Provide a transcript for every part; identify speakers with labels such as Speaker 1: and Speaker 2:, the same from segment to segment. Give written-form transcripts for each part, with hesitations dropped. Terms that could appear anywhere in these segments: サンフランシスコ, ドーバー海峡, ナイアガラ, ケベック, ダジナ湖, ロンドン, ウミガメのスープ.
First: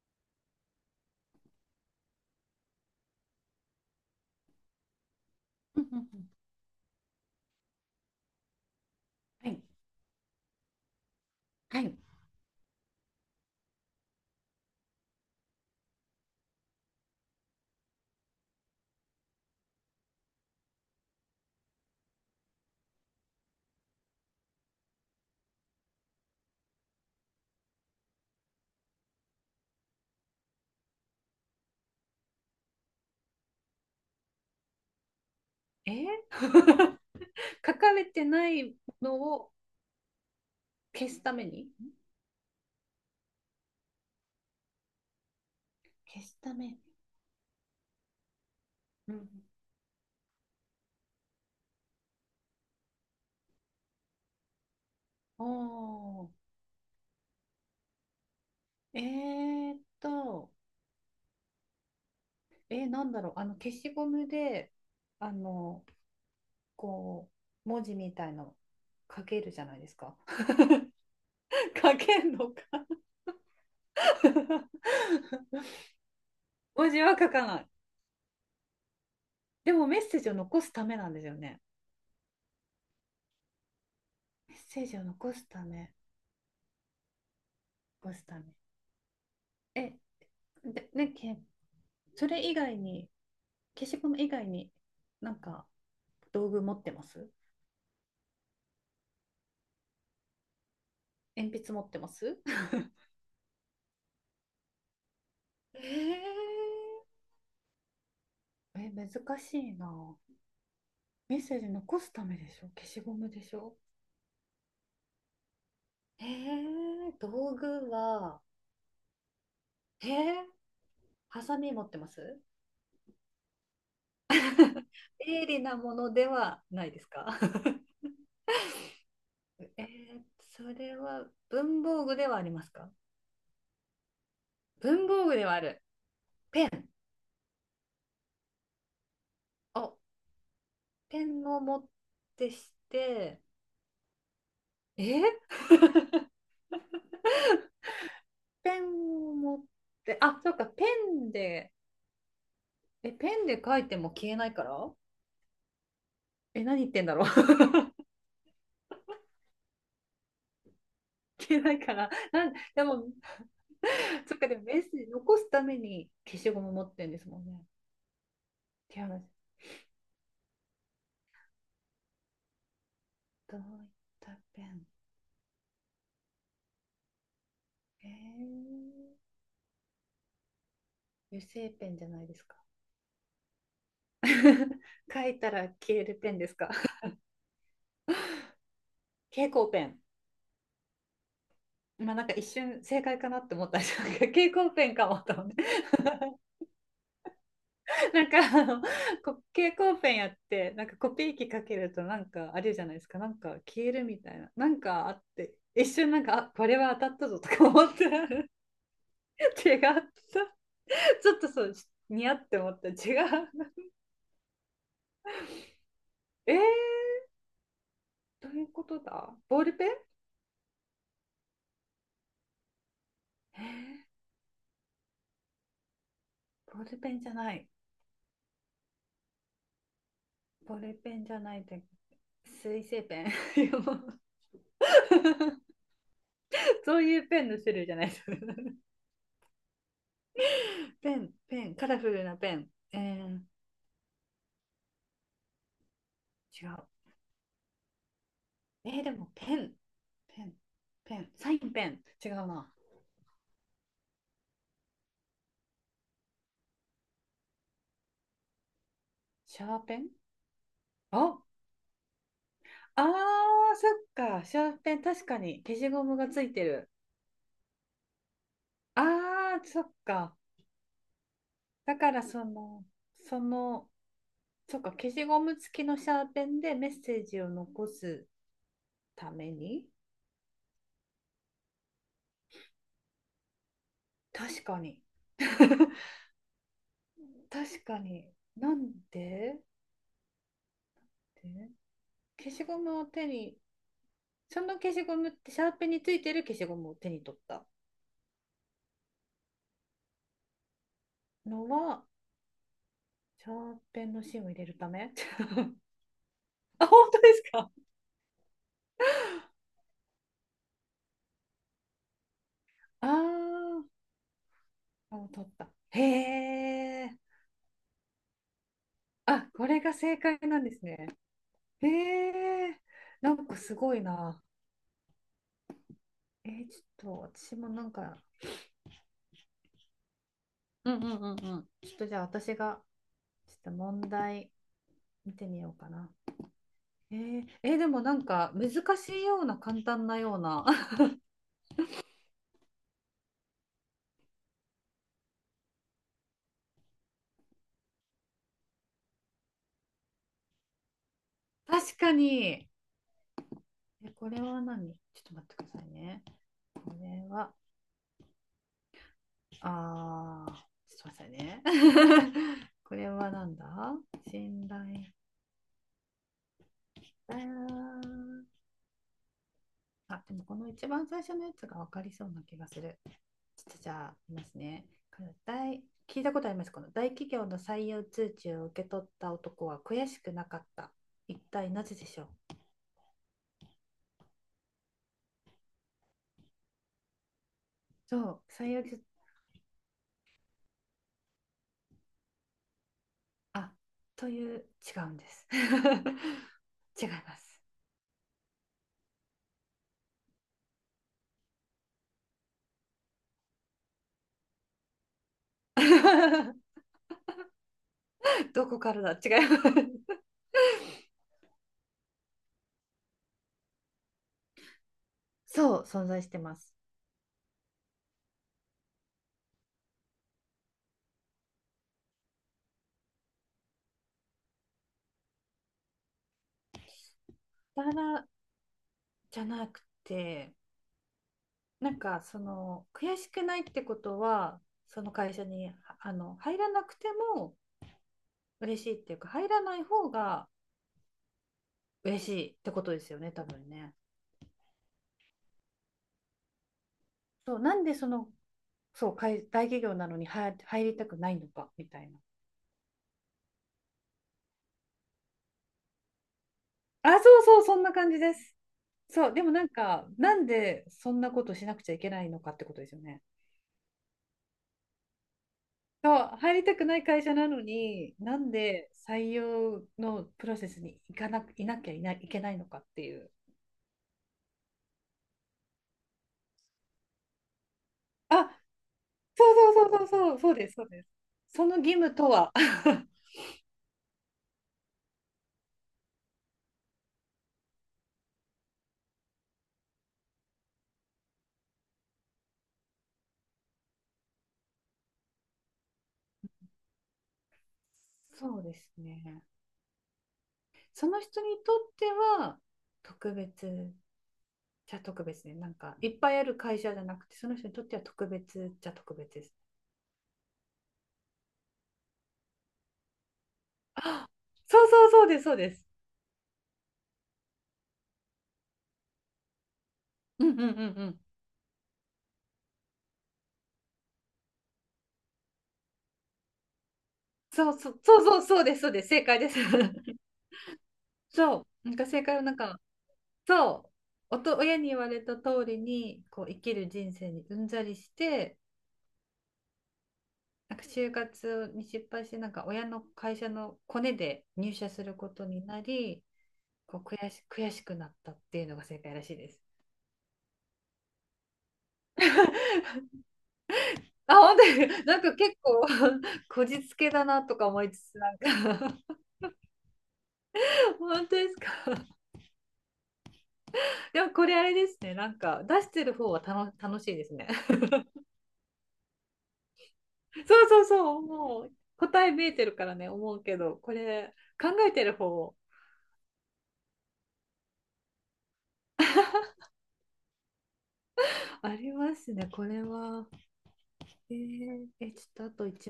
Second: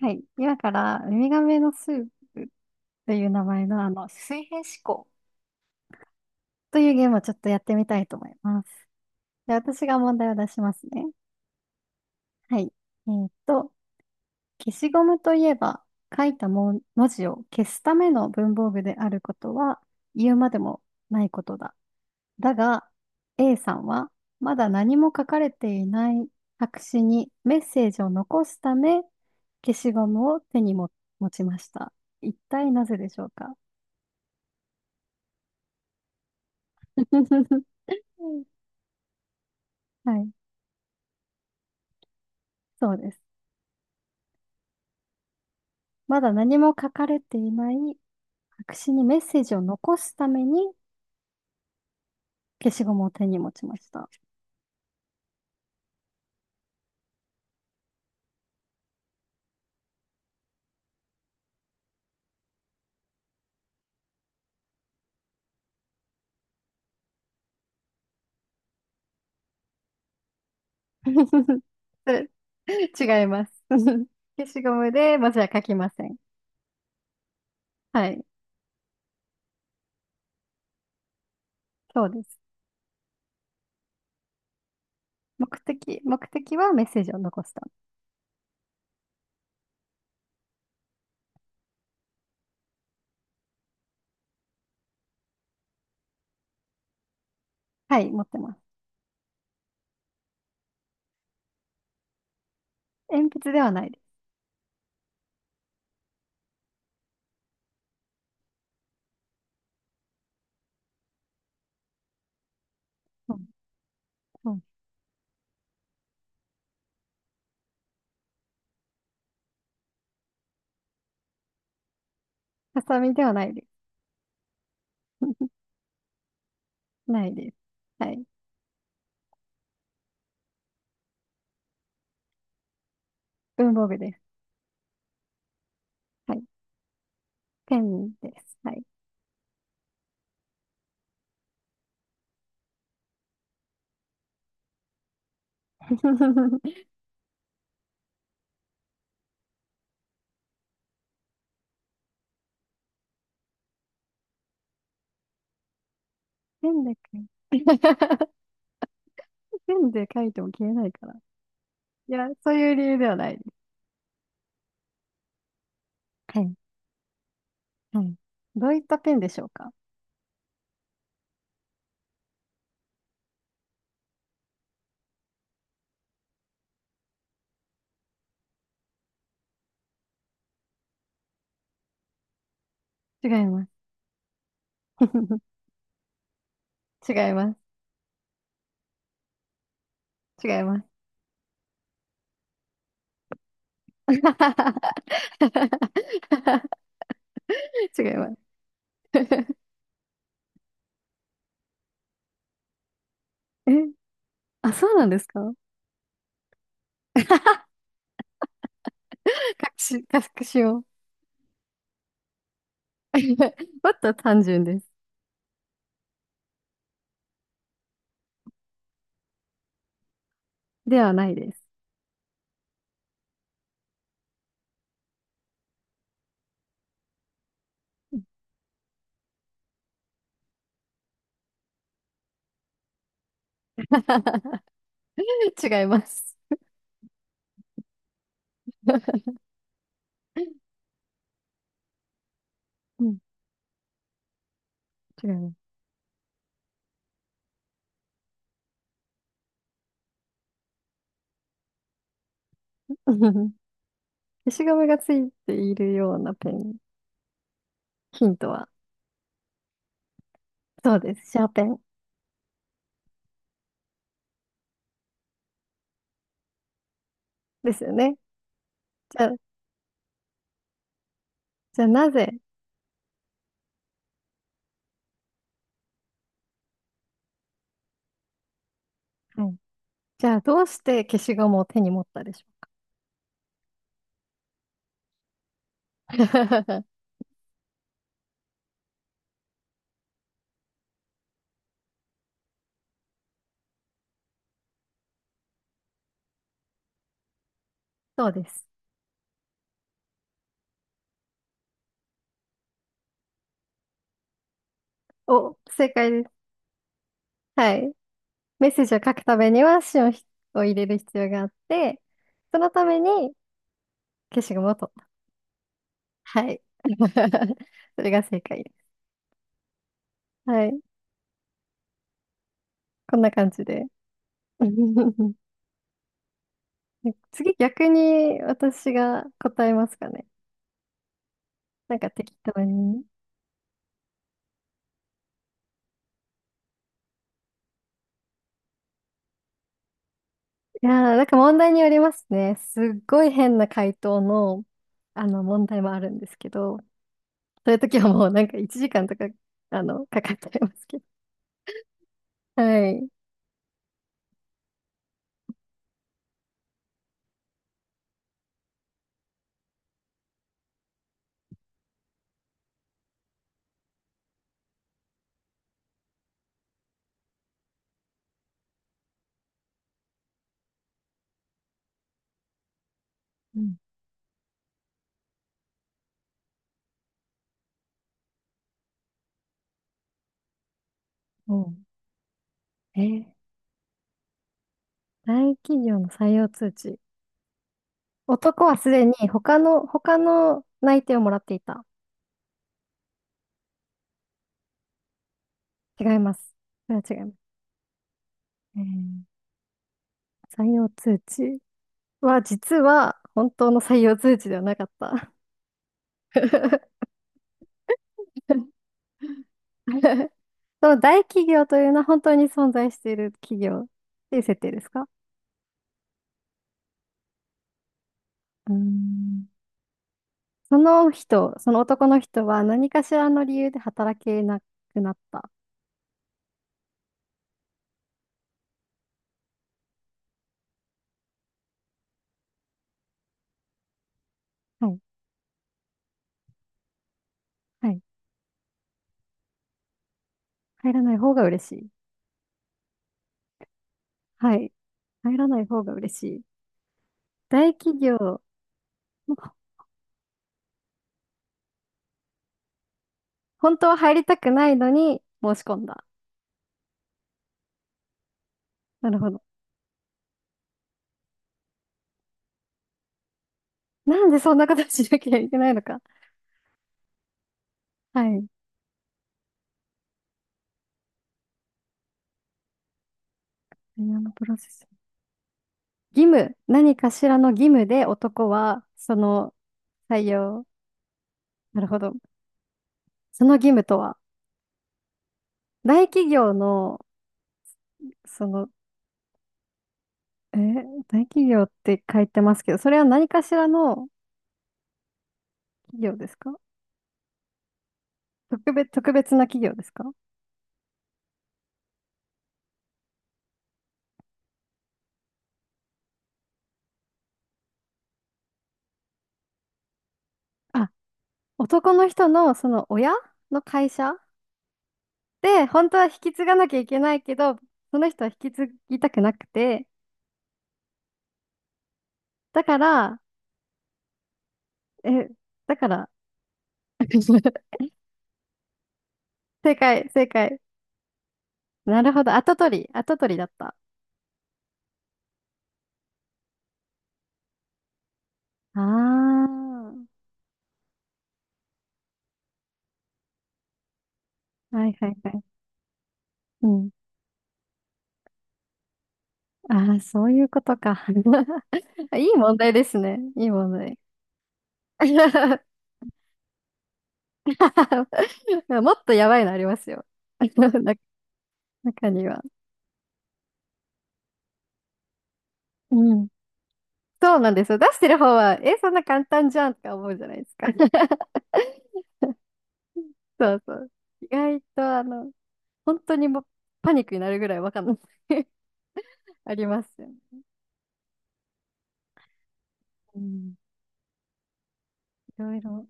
Speaker 1: はい。今から、ウミガメのスープという名前の、水平思考
Speaker 2: うんうんうん。
Speaker 1: というゲームをちょっとやってみたいと思います。
Speaker 2: は
Speaker 1: で、
Speaker 2: い。
Speaker 1: 私が問題を出しますね。
Speaker 2: はい。
Speaker 1: はい。えーっと、消しゴムといえば、書いたも文字を消すための文房具であることは、言うまでもないことだ。だが、A さんは、まだ何も書かれていない白紙にメッセージを残すため、消しゴムを手にも持ちました。一体なぜでしょうか？
Speaker 2: えー。 書かれてないのを
Speaker 1: はい、
Speaker 2: 消すために。
Speaker 1: そうです。ま
Speaker 2: 消
Speaker 1: だ
Speaker 2: すた
Speaker 1: 何も
Speaker 2: め。
Speaker 1: 書かれていない白紙に
Speaker 2: う
Speaker 1: メッセー
Speaker 2: ん。
Speaker 1: ジを残すために消しゴムを手に持ちました。
Speaker 2: おー。えーっと、なんだろう、消しゴムで、あの、こう、文字みたいの書けるじゃないですか。書
Speaker 1: そ
Speaker 2: け
Speaker 1: れ
Speaker 2: んのか。
Speaker 1: 違います。消しゴ ムで文字は書きません。
Speaker 2: 文字は書かない。
Speaker 1: はい、
Speaker 2: でもメッセージを残すためなんですよね。
Speaker 1: そうです。
Speaker 2: メッセージを残す
Speaker 1: 目
Speaker 2: ため、
Speaker 1: 的、目的はメッセージを残すため。
Speaker 2: 残すため。え、で、ね、け、それ以外に、消しゴム以外になんか道具持ってます？
Speaker 1: はい、持ってます。
Speaker 2: 鉛筆持ってます？
Speaker 1: 鉛筆ではないです。
Speaker 2: えー。え、難しいな。メッセージ残すためでしょ？消しゴム
Speaker 1: う
Speaker 2: で
Speaker 1: ん、
Speaker 2: しょ？
Speaker 1: うん。
Speaker 2: えー、道具は、えー、ハサミ持ってます？
Speaker 1: ハサミではないです。
Speaker 2: 鋭利なものではないで す
Speaker 1: ない
Speaker 2: か？
Speaker 1: です。はい。
Speaker 2: えー、それは文房具ではありますか？
Speaker 1: 文房具です。
Speaker 2: 文房具ではある。
Speaker 1: はい。
Speaker 2: ペン。
Speaker 1: ペンです。はい。
Speaker 2: お、ペンを持ってして、えー、ペンを持って、あ、そうか、ペンで、え、ペンで書いても消えないから、え、
Speaker 1: ペ
Speaker 2: 何
Speaker 1: ン
Speaker 2: 言
Speaker 1: だ
Speaker 2: ってんだ
Speaker 1: け
Speaker 2: ろう。
Speaker 1: ペンで書いても消えないから。い
Speaker 2: 消えないから。
Speaker 1: や、
Speaker 2: な
Speaker 1: そう
Speaker 2: ん、
Speaker 1: いう理
Speaker 2: で
Speaker 1: 由で
Speaker 2: も、
Speaker 1: はないです。
Speaker 2: そっか、でもメッセージ残すために消
Speaker 1: は
Speaker 2: し
Speaker 1: い。
Speaker 2: ゴム持ってんですもんね。
Speaker 1: はい。どういった
Speaker 2: 手
Speaker 1: ペン
Speaker 2: 話、
Speaker 1: でしょうか？
Speaker 2: どういったペン？えー、油性ペンじゃないですか？
Speaker 1: 違います。
Speaker 2: 書いた ら消えるペンですか？
Speaker 1: 違います。
Speaker 2: 蛍光ペン。
Speaker 1: 違います。
Speaker 2: まあなんか一瞬正解かなって思ったんですけど、蛍光ペンかもと思って。
Speaker 1: 違 い
Speaker 2: な
Speaker 1: ま
Speaker 2: ん
Speaker 1: す。
Speaker 2: かあの 蛍光ペンやってなんかコピー機かけるとなんかあれじゃないですか、なんか
Speaker 1: え、
Speaker 2: 消えるみたいなな
Speaker 1: あ、
Speaker 2: ん
Speaker 1: そうな
Speaker 2: か
Speaker 1: ん
Speaker 2: あ
Speaker 1: で
Speaker 2: っ
Speaker 1: すか。
Speaker 2: て、
Speaker 1: 隠
Speaker 2: 一瞬なんかあこれは当たったぞとか思って、 違った
Speaker 1: し、隠しを。
Speaker 2: ち、ょっとそう似合って思った違う。
Speaker 1: もっと単純です。
Speaker 2: えー、どういうことだ？ボールペン？
Speaker 1: ではないです。
Speaker 2: えー、ボールペンじゃない？ボールペンじゃないって水性ペン？
Speaker 1: 違います。
Speaker 2: そういうペンの種類じゃないです。 ペン、カラフルなペン？え
Speaker 1: うん、
Speaker 2: ー、
Speaker 1: 違います。
Speaker 2: 違う。えーでもペン、ペン、ペン、サインペン、違うな。
Speaker 1: 消しゴムがついているようなペン。ヒントは、
Speaker 2: シャーペン？
Speaker 1: そうです。シャ
Speaker 2: あ、
Speaker 1: ーペン
Speaker 2: あー、そっか、シャーペン、確かに消しゴムがついてる。
Speaker 1: ですよね。じゃあ、
Speaker 2: あー、そっか。
Speaker 1: じゃあ
Speaker 2: だ
Speaker 1: な
Speaker 2: から
Speaker 1: ぜ、
Speaker 2: その、その、そっか、消しゴム付きのシャーペンでメッセージを残すた
Speaker 1: は
Speaker 2: め
Speaker 1: い。
Speaker 2: に。
Speaker 1: じゃあ、どうして消しゴムを手に持ったでしょ
Speaker 2: 確かに。
Speaker 1: うか？
Speaker 2: 確かに。なんでで消しゴムを手に、その消しゴムって、シャーペンについてる消しゴムを手に取った
Speaker 1: そうです。
Speaker 2: のは、長編の芯を入れるため。
Speaker 1: お、正解です。
Speaker 2: あ、本当ですか？
Speaker 1: はい。メッセージを書くためには芯をひを入れる必要があって、そのために
Speaker 2: あ、
Speaker 1: 消しゴムを取っ
Speaker 2: あ、もう取った。
Speaker 1: た。は
Speaker 2: へ
Speaker 1: い。
Speaker 2: え。
Speaker 1: それが正解で
Speaker 2: あ、これが正解
Speaker 1: す。
Speaker 2: なん
Speaker 1: は
Speaker 2: で
Speaker 1: い。
Speaker 2: すね。へえ。
Speaker 1: こんな
Speaker 2: なん
Speaker 1: 感
Speaker 2: か
Speaker 1: じ
Speaker 2: す
Speaker 1: で。
Speaker 2: ごいな。えーちょっと
Speaker 1: 次、
Speaker 2: 私もな
Speaker 1: 逆
Speaker 2: んか、
Speaker 1: に私が答えますかね。
Speaker 2: うんうんうんうん。ちょ
Speaker 1: なん
Speaker 2: っと
Speaker 1: か
Speaker 2: じゃあ
Speaker 1: 適
Speaker 2: 私
Speaker 1: 当
Speaker 2: が、
Speaker 1: に。い
Speaker 2: ちょっと問題見てみようかな。えー、えーでもなんか難しいような簡単なような。
Speaker 1: やー、なんか問題によりますね。すっごい変な回答の、問題もあるんですけど、そういう時はもうなんか1時間とか、かかっちゃいますけど。
Speaker 2: 確か
Speaker 1: は
Speaker 2: に。
Speaker 1: い。
Speaker 2: え、これは何？ちょっと待ってくださいね。これは。ああ、すみませんね。これはなんだ？信頼。ああ、でもこの一番最初のやつが分かりそうな気がする。
Speaker 1: う
Speaker 2: ちょっ
Speaker 1: ん。
Speaker 2: とじゃあ、いますね。大聞いたことあります？この大企業の採用通知を受け取った男は悔しくなかった。一体
Speaker 1: も
Speaker 2: なぜでしょう？
Speaker 1: うー大企業の採用通知。
Speaker 2: そう、
Speaker 1: 男
Speaker 2: 採
Speaker 1: は
Speaker 2: 用
Speaker 1: す
Speaker 2: 通、
Speaker 1: でに他の、他の内定をもらっていた。
Speaker 2: あ、という、違うんです。
Speaker 1: 違います。それは
Speaker 2: 違い
Speaker 1: 違いま
Speaker 2: ま
Speaker 1: す。
Speaker 2: す。
Speaker 1: えー採用通知は実は本当の採用通知ではなかった。
Speaker 2: どこからだ？違います。
Speaker 1: その大企業というのは本当に存在している企業っていう設定ですか？
Speaker 2: そう、存在してます。
Speaker 1: うーん、その人、その男の人は何かしらの理由で働けなくなった。
Speaker 2: ただからじゃなくて、なんかその悔しくないってことは、
Speaker 1: はい。
Speaker 2: その会社にあの入らなくても
Speaker 1: はい。
Speaker 2: 嬉しいっていうか、入らない方が
Speaker 1: 入らない方が嬉しい。
Speaker 2: 嬉しいってことですよね、多分ね。
Speaker 1: はい。入らない方が嬉しい。
Speaker 2: そう、
Speaker 1: 大
Speaker 2: なんで
Speaker 1: 企
Speaker 2: その、
Speaker 1: 業、
Speaker 2: そう、い大企業なのに入入りたくないのかみたいな。
Speaker 1: 本当は入りたくないのに申し込んだ。
Speaker 2: あ、そうそう、そんな感じです。
Speaker 1: なる
Speaker 2: そ
Speaker 1: ほ
Speaker 2: う、で
Speaker 1: ど。
Speaker 2: もなんか、なんでそんなことしなくちゃいけないのかってことですよね。
Speaker 1: なんでそんなことしなきゃいけないのか。
Speaker 2: そう、入りたくない会社なのに、
Speaker 1: は
Speaker 2: な
Speaker 1: い。
Speaker 2: んで採用のプロセスに行かな、いなきゃいない、いけないのかっていう。
Speaker 1: あのプロセス。義務、何かしらの義務で男
Speaker 2: あ、
Speaker 1: は、そ
Speaker 2: そ
Speaker 1: の
Speaker 2: うそうそうそう
Speaker 1: 採
Speaker 2: そう、そう
Speaker 1: 用、
Speaker 2: です、そうです。その
Speaker 1: なる
Speaker 2: 義
Speaker 1: ほど。
Speaker 2: 務とは。
Speaker 1: その義務とは、大企業の、その大企業って書いてますけど、それは何かしらの企業ですか？
Speaker 2: そう
Speaker 1: 特
Speaker 2: です
Speaker 1: 別、特別
Speaker 2: ね。
Speaker 1: な企業ですか？
Speaker 2: その人にとっては特別じゃ特別ね。なんかいっぱいある会社じゃなくて、その人にとっては特別じゃ特別です。
Speaker 1: あ、男の人のその親の会社
Speaker 2: あ、そうそうそうです、そう
Speaker 1: で、
Speaker 2: です。
Speaker 1: 本当は引き継がなきゃいけないけど、その人は引き継ぎたくなくて、
Speaker 2: うんうんうんうん。
Speaker 1: だから、え、だから、
Speaker 2: そうそうそうそうそうです、そうです。正解です。
Speaker 1: 正解、正解。
Speaker 2: そう。なん
Speaker 1: な
Speaker 2: か
Speaker 1: る
Speaker 2: 正
Speaker 1: ほど、
Speaker 2: 解をな
Speaker 1: 後
Speaker 2: ん
Speaker 1: 取
Speaker 2: か、
Speaker 1: り、後取りだった。
Speaker 2: そう、おと、親に言われた通りにこう生きる人生にうんざりして、
Speaker 1: あー、
Speaker 2: なんか就活に失敗して、なんか親の会社のコネで入
Speaker 1: は
Speaker 2: 社
Speaker 1: い
Speaker 2: す
Speaker 1: は
Speaker 2: る
Speaker 1: い
Speaker 2: こ
Speaker 1: はい。
Speaker 2: とになり、
Speaker 1: うん。
Speaker 2: こう悔し、悔しくなったっていうのが正解らしいです。
Speaker 1: ああ、そういうことか。いい問題ですね。いい問題。
Speaker 2: あ、本当に、なんか結 構 こじつけだなとか思いつつ、なん
Speaker 1: もっ
Speaker 2: か。
Speaker 1: とやばいのありますよ。な
Speaker 2: 本当ですか？
Speaker 1: 中に は。
Speaker 2: でもこれあれですね、なんか出して
Speaker 1: う
Speaker 2: る
Speaker 1: ん。
Speaker 2: 方は楽、楽しいです
Speaker 1: そう
Speaker 2: ね。
Speaker 1: なんですよ。出 してる方は、え、そんな簡単じゃんとか思うじゃないです
Speaker 2: そ
Speaker 1: か。
Speaker 2: うそうそう、もう答え見えてるからね、思う
Speaker 1: そ
Speaker 2: け
Speaker 1: うそ
Speaker 2: ど、
Speaker 1: う。
Speaker 2: こ
Speaker 1: 意
Speaker 2: れ
Speaker 1: 外
Speaker 2: 考え
Speaker 1: と、
Speaker 2: てる方。
Speaker 1: 本当にもうパニックになるぐらいわかんない ありますよね。
Speaker 2: ありますね、これ
Speaker 1: う
Speaker 2: は。
Speaker 1: ん。
Speaker 2: えーえ、ちょっ
Speaker 1: い
Speaker 2: とあ
Speaker 1: ろい
Speaker 2: と一、
Speaker 1: ろ、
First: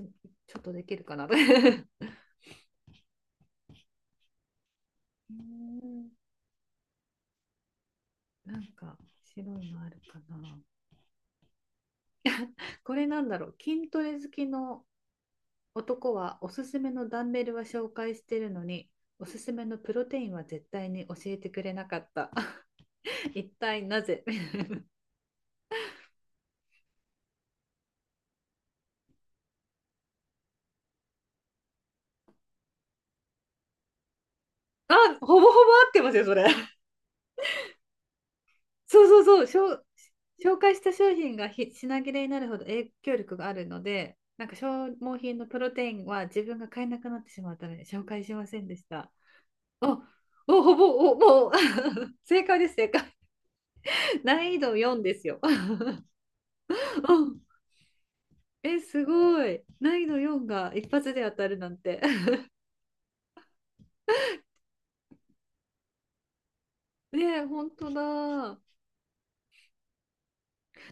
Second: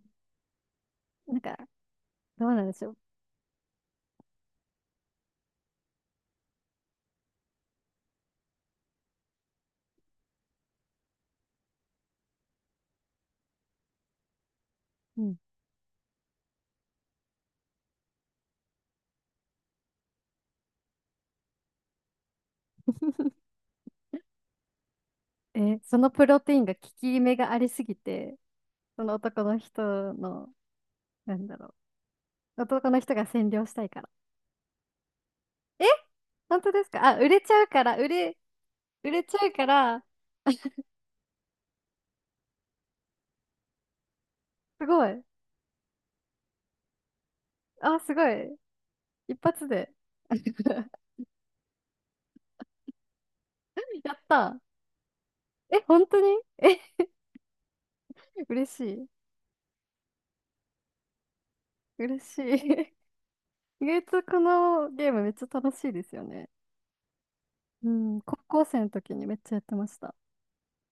Speaker 2: ちょっとできるかな。う
Speaker 1: なんか、
Speaker 2: ー
Speaker 1: どうなんでしょう。
Speaker 2: ん、なんか白いのあるかな。これなんだろう、筋トレ好きの
Speaker 1: うん。
Speaker 2: 男はおすすめのダンベルは紹介してるのに、おすすめのプロテインは絶対に教えてくれなかった。一体なぜ？
Speaker 1: え、そのプロテインが効き目がありすぎて、その男の人の、なんだろう。男の人が占領したいから。
Speaker 2: あ、ほぼほぼ合
Speaker 1: え、
Speaker 2: ってますよ、それ。
Speaker 1: 本当 ですか。あ、売れちゃうから、売れ、
Speaker 2: そ
Speaker 1: 売れ
Speaker 2: う
Speaker 1: ち
Speaker 2: そ
Speaker 1: ゃ
Speaker 2: う
Speaker 1: うか
Speaker 2: そう、
Speaker 1: ら、
Speaker 2: 紹紹介した商品がひ品切れになるほど影響力があるので、なんか
Speaker 1: す
Speaker 2: 消
Speaker 1: ご
Speaker 2: 耗
Speaker 1: い。
Speaker 2: 品のプロテインは自分が買えなくなってしまうために
Speaker 1: あ、
Speaker 2: 紹
Speaker 1: す
Speaker 2: 介
Speaker 1: ご
Speaker 2: しま
Speaker 1: い。
Speaker 2: せんでした。
Speaker 1: 一発で。
Speaker 2: お、お、ほぼ、お、もう 正解です、正解。
Speaker 1: やっ
Speaker 2: 難
Speaker 1: た
Speaker 2: 易度4ですよ。
Speaker 1: ー。え、本当に？え、
Speaker 2: うん。
Speaker 1: 嬉
Speaker 2: え、
Speaker 1: し
Speaker 2: す
Speaker 1: い。
Speaker 2: ごい。難易度4が一発で当たるなんて。
Speaker 1: 嬉し い。意外とこのゲームめっちゃ楽しいですよね。
Speaker 2: ねえ、本
Speaker 1: う
Speaker 2: 当
Speaker 1: ん、高
Speaker 2: だ。
Speaker 1: 校生の時にめっちゃやってました。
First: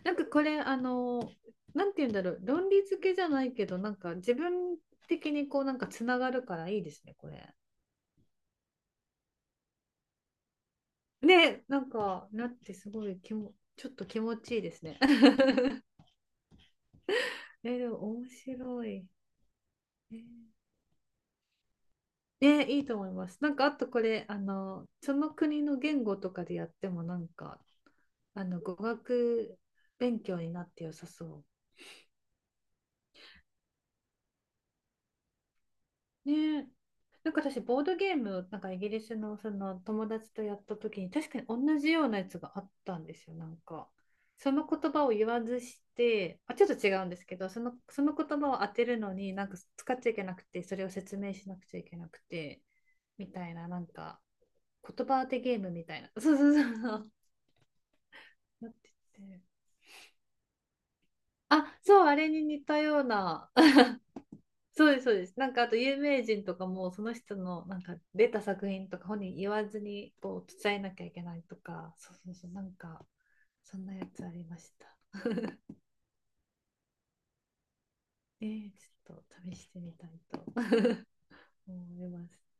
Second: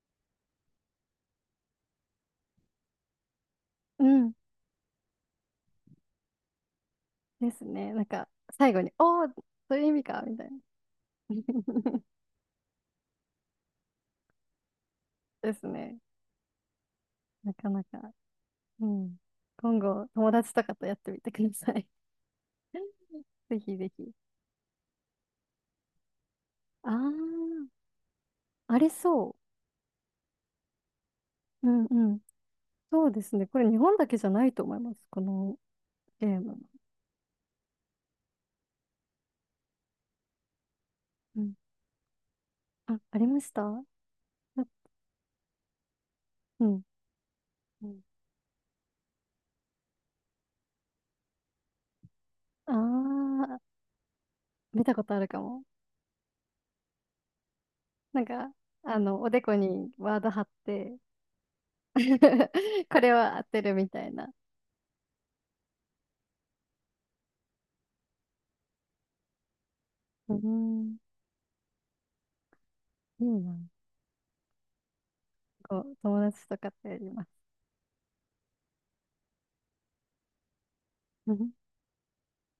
Speaker 2: なんかこれ、あの、なんて言うんだろう、論理付けじゃないけど、なん
Speaker 1: う
Speaker 2: か
Speaker 1: ん。
Speaker 2: 自分的にこう、なんかつながるからいいですね、こ
Speaker 1: で
Speaker 2: れ。
Speaker 1: すね。なんか、最後に、おー、そういう意味か、みたいな。
Speaker 2: ね、なん か、なってすごい気も、ちょっと気持ちいいですね。
Speaker 1: ですね。なか
Speaker 2: え、
Speaker 1: な
Speaker 2: で
Speaker 1: か。
Speaker 2: も面白
Speaker 1: う
Speaker 2: い。
Speaker 1: ん。今後、
Speaker 2: え
Speaker 1: 友
Speaker 2: ー
Speaker 1: 達とかとやってみてください。
Speaker 2: ね、いいと 思います。なん
Speaker 1: ぜ
Speaker 2: か、あ
Speaker 1: ひ
Speaker 2: と
Speaker 1: ぜ
Speaker 2: こ
Speaker 1: ひ。
Speaker 2: れ、あの、その国の言語とかでやって
Speaker 1: あー、
Speaker 2: も、なんか、あの、語
Speaker 1: ありそ
Speaker 2: 学勉強になって良さそう。
Speaker 1: う。うんうん。そうですね。これ日本だけじゃないと思います。このゲーム。
Speaker 2: ねえ。なんか私、ボードゲーム、なんかイギリスのその友達とやった時に、確か
Speaker 1: う
Speaker 2: に
Speaker 1: ん。
Speaker 2: 同じようなやつがあった
Speaker 1: あ、
Speaker 2: んで
Speaker 1: あり
Speaker 2: すよ、
Speaker 1: ま
Speaker 2: な
Speaker 1: し
Speaker 2: ん
Speaker 1: たな。
Speaker 2: か。その言葉を言わずして、あ、
Speaker 1: う
Speaker 2: ちょっ
Speaker 1: ん。
Speaker 2: と違うんですけど、その、
Speaker 1: うん。
Speaker 2: その言葉を当てるのに、なんか使っちゃいけなくて、それを説明しなくちゃいけなくて、
Speaker 1: あ
Speaker 2: みたい
Speaker 1: あ、
Speaker 2: な、なんか、
Speaker 1: 見たこ
Speaker 2: 言
Speaker 1: とあ
Speaker 2: 葉
Speaker 1: る
Speaker 2: 当て
Speaker 1: か
Speaker 2: ゲー
Speaker 1: も。
Speaker 2: ムみたいな。そうそうそうそう。
Speaker 1: なんか、
Speaker 2: なって
Speaker 1: おで
Speaker 2: て。
Speaker 1: こにワード貼って
Speaker 2: あ、そう、あれに似た
Speaker 1: こ
Speaker 2: よう
Speaker 1: れを当
Speaker 2: な、
Speaker 1: てるみたいな。
Speaker 2: そうです、そうです。なんかあと有名人とかもその人のなんか出た作品とか本人言わずに
Speaker 1: う
Speaker 2: こう伝えな
Speaker 1: ん。
Speaker 2: きゃいけないとか、そうそうそう、なんか
Speaker 1: いいな。
Speaker 2: そんなやつありました。
Speaker 1: こう、友達とかとやります。
Speaker 2: えー、ちょっと試してみたいと思います。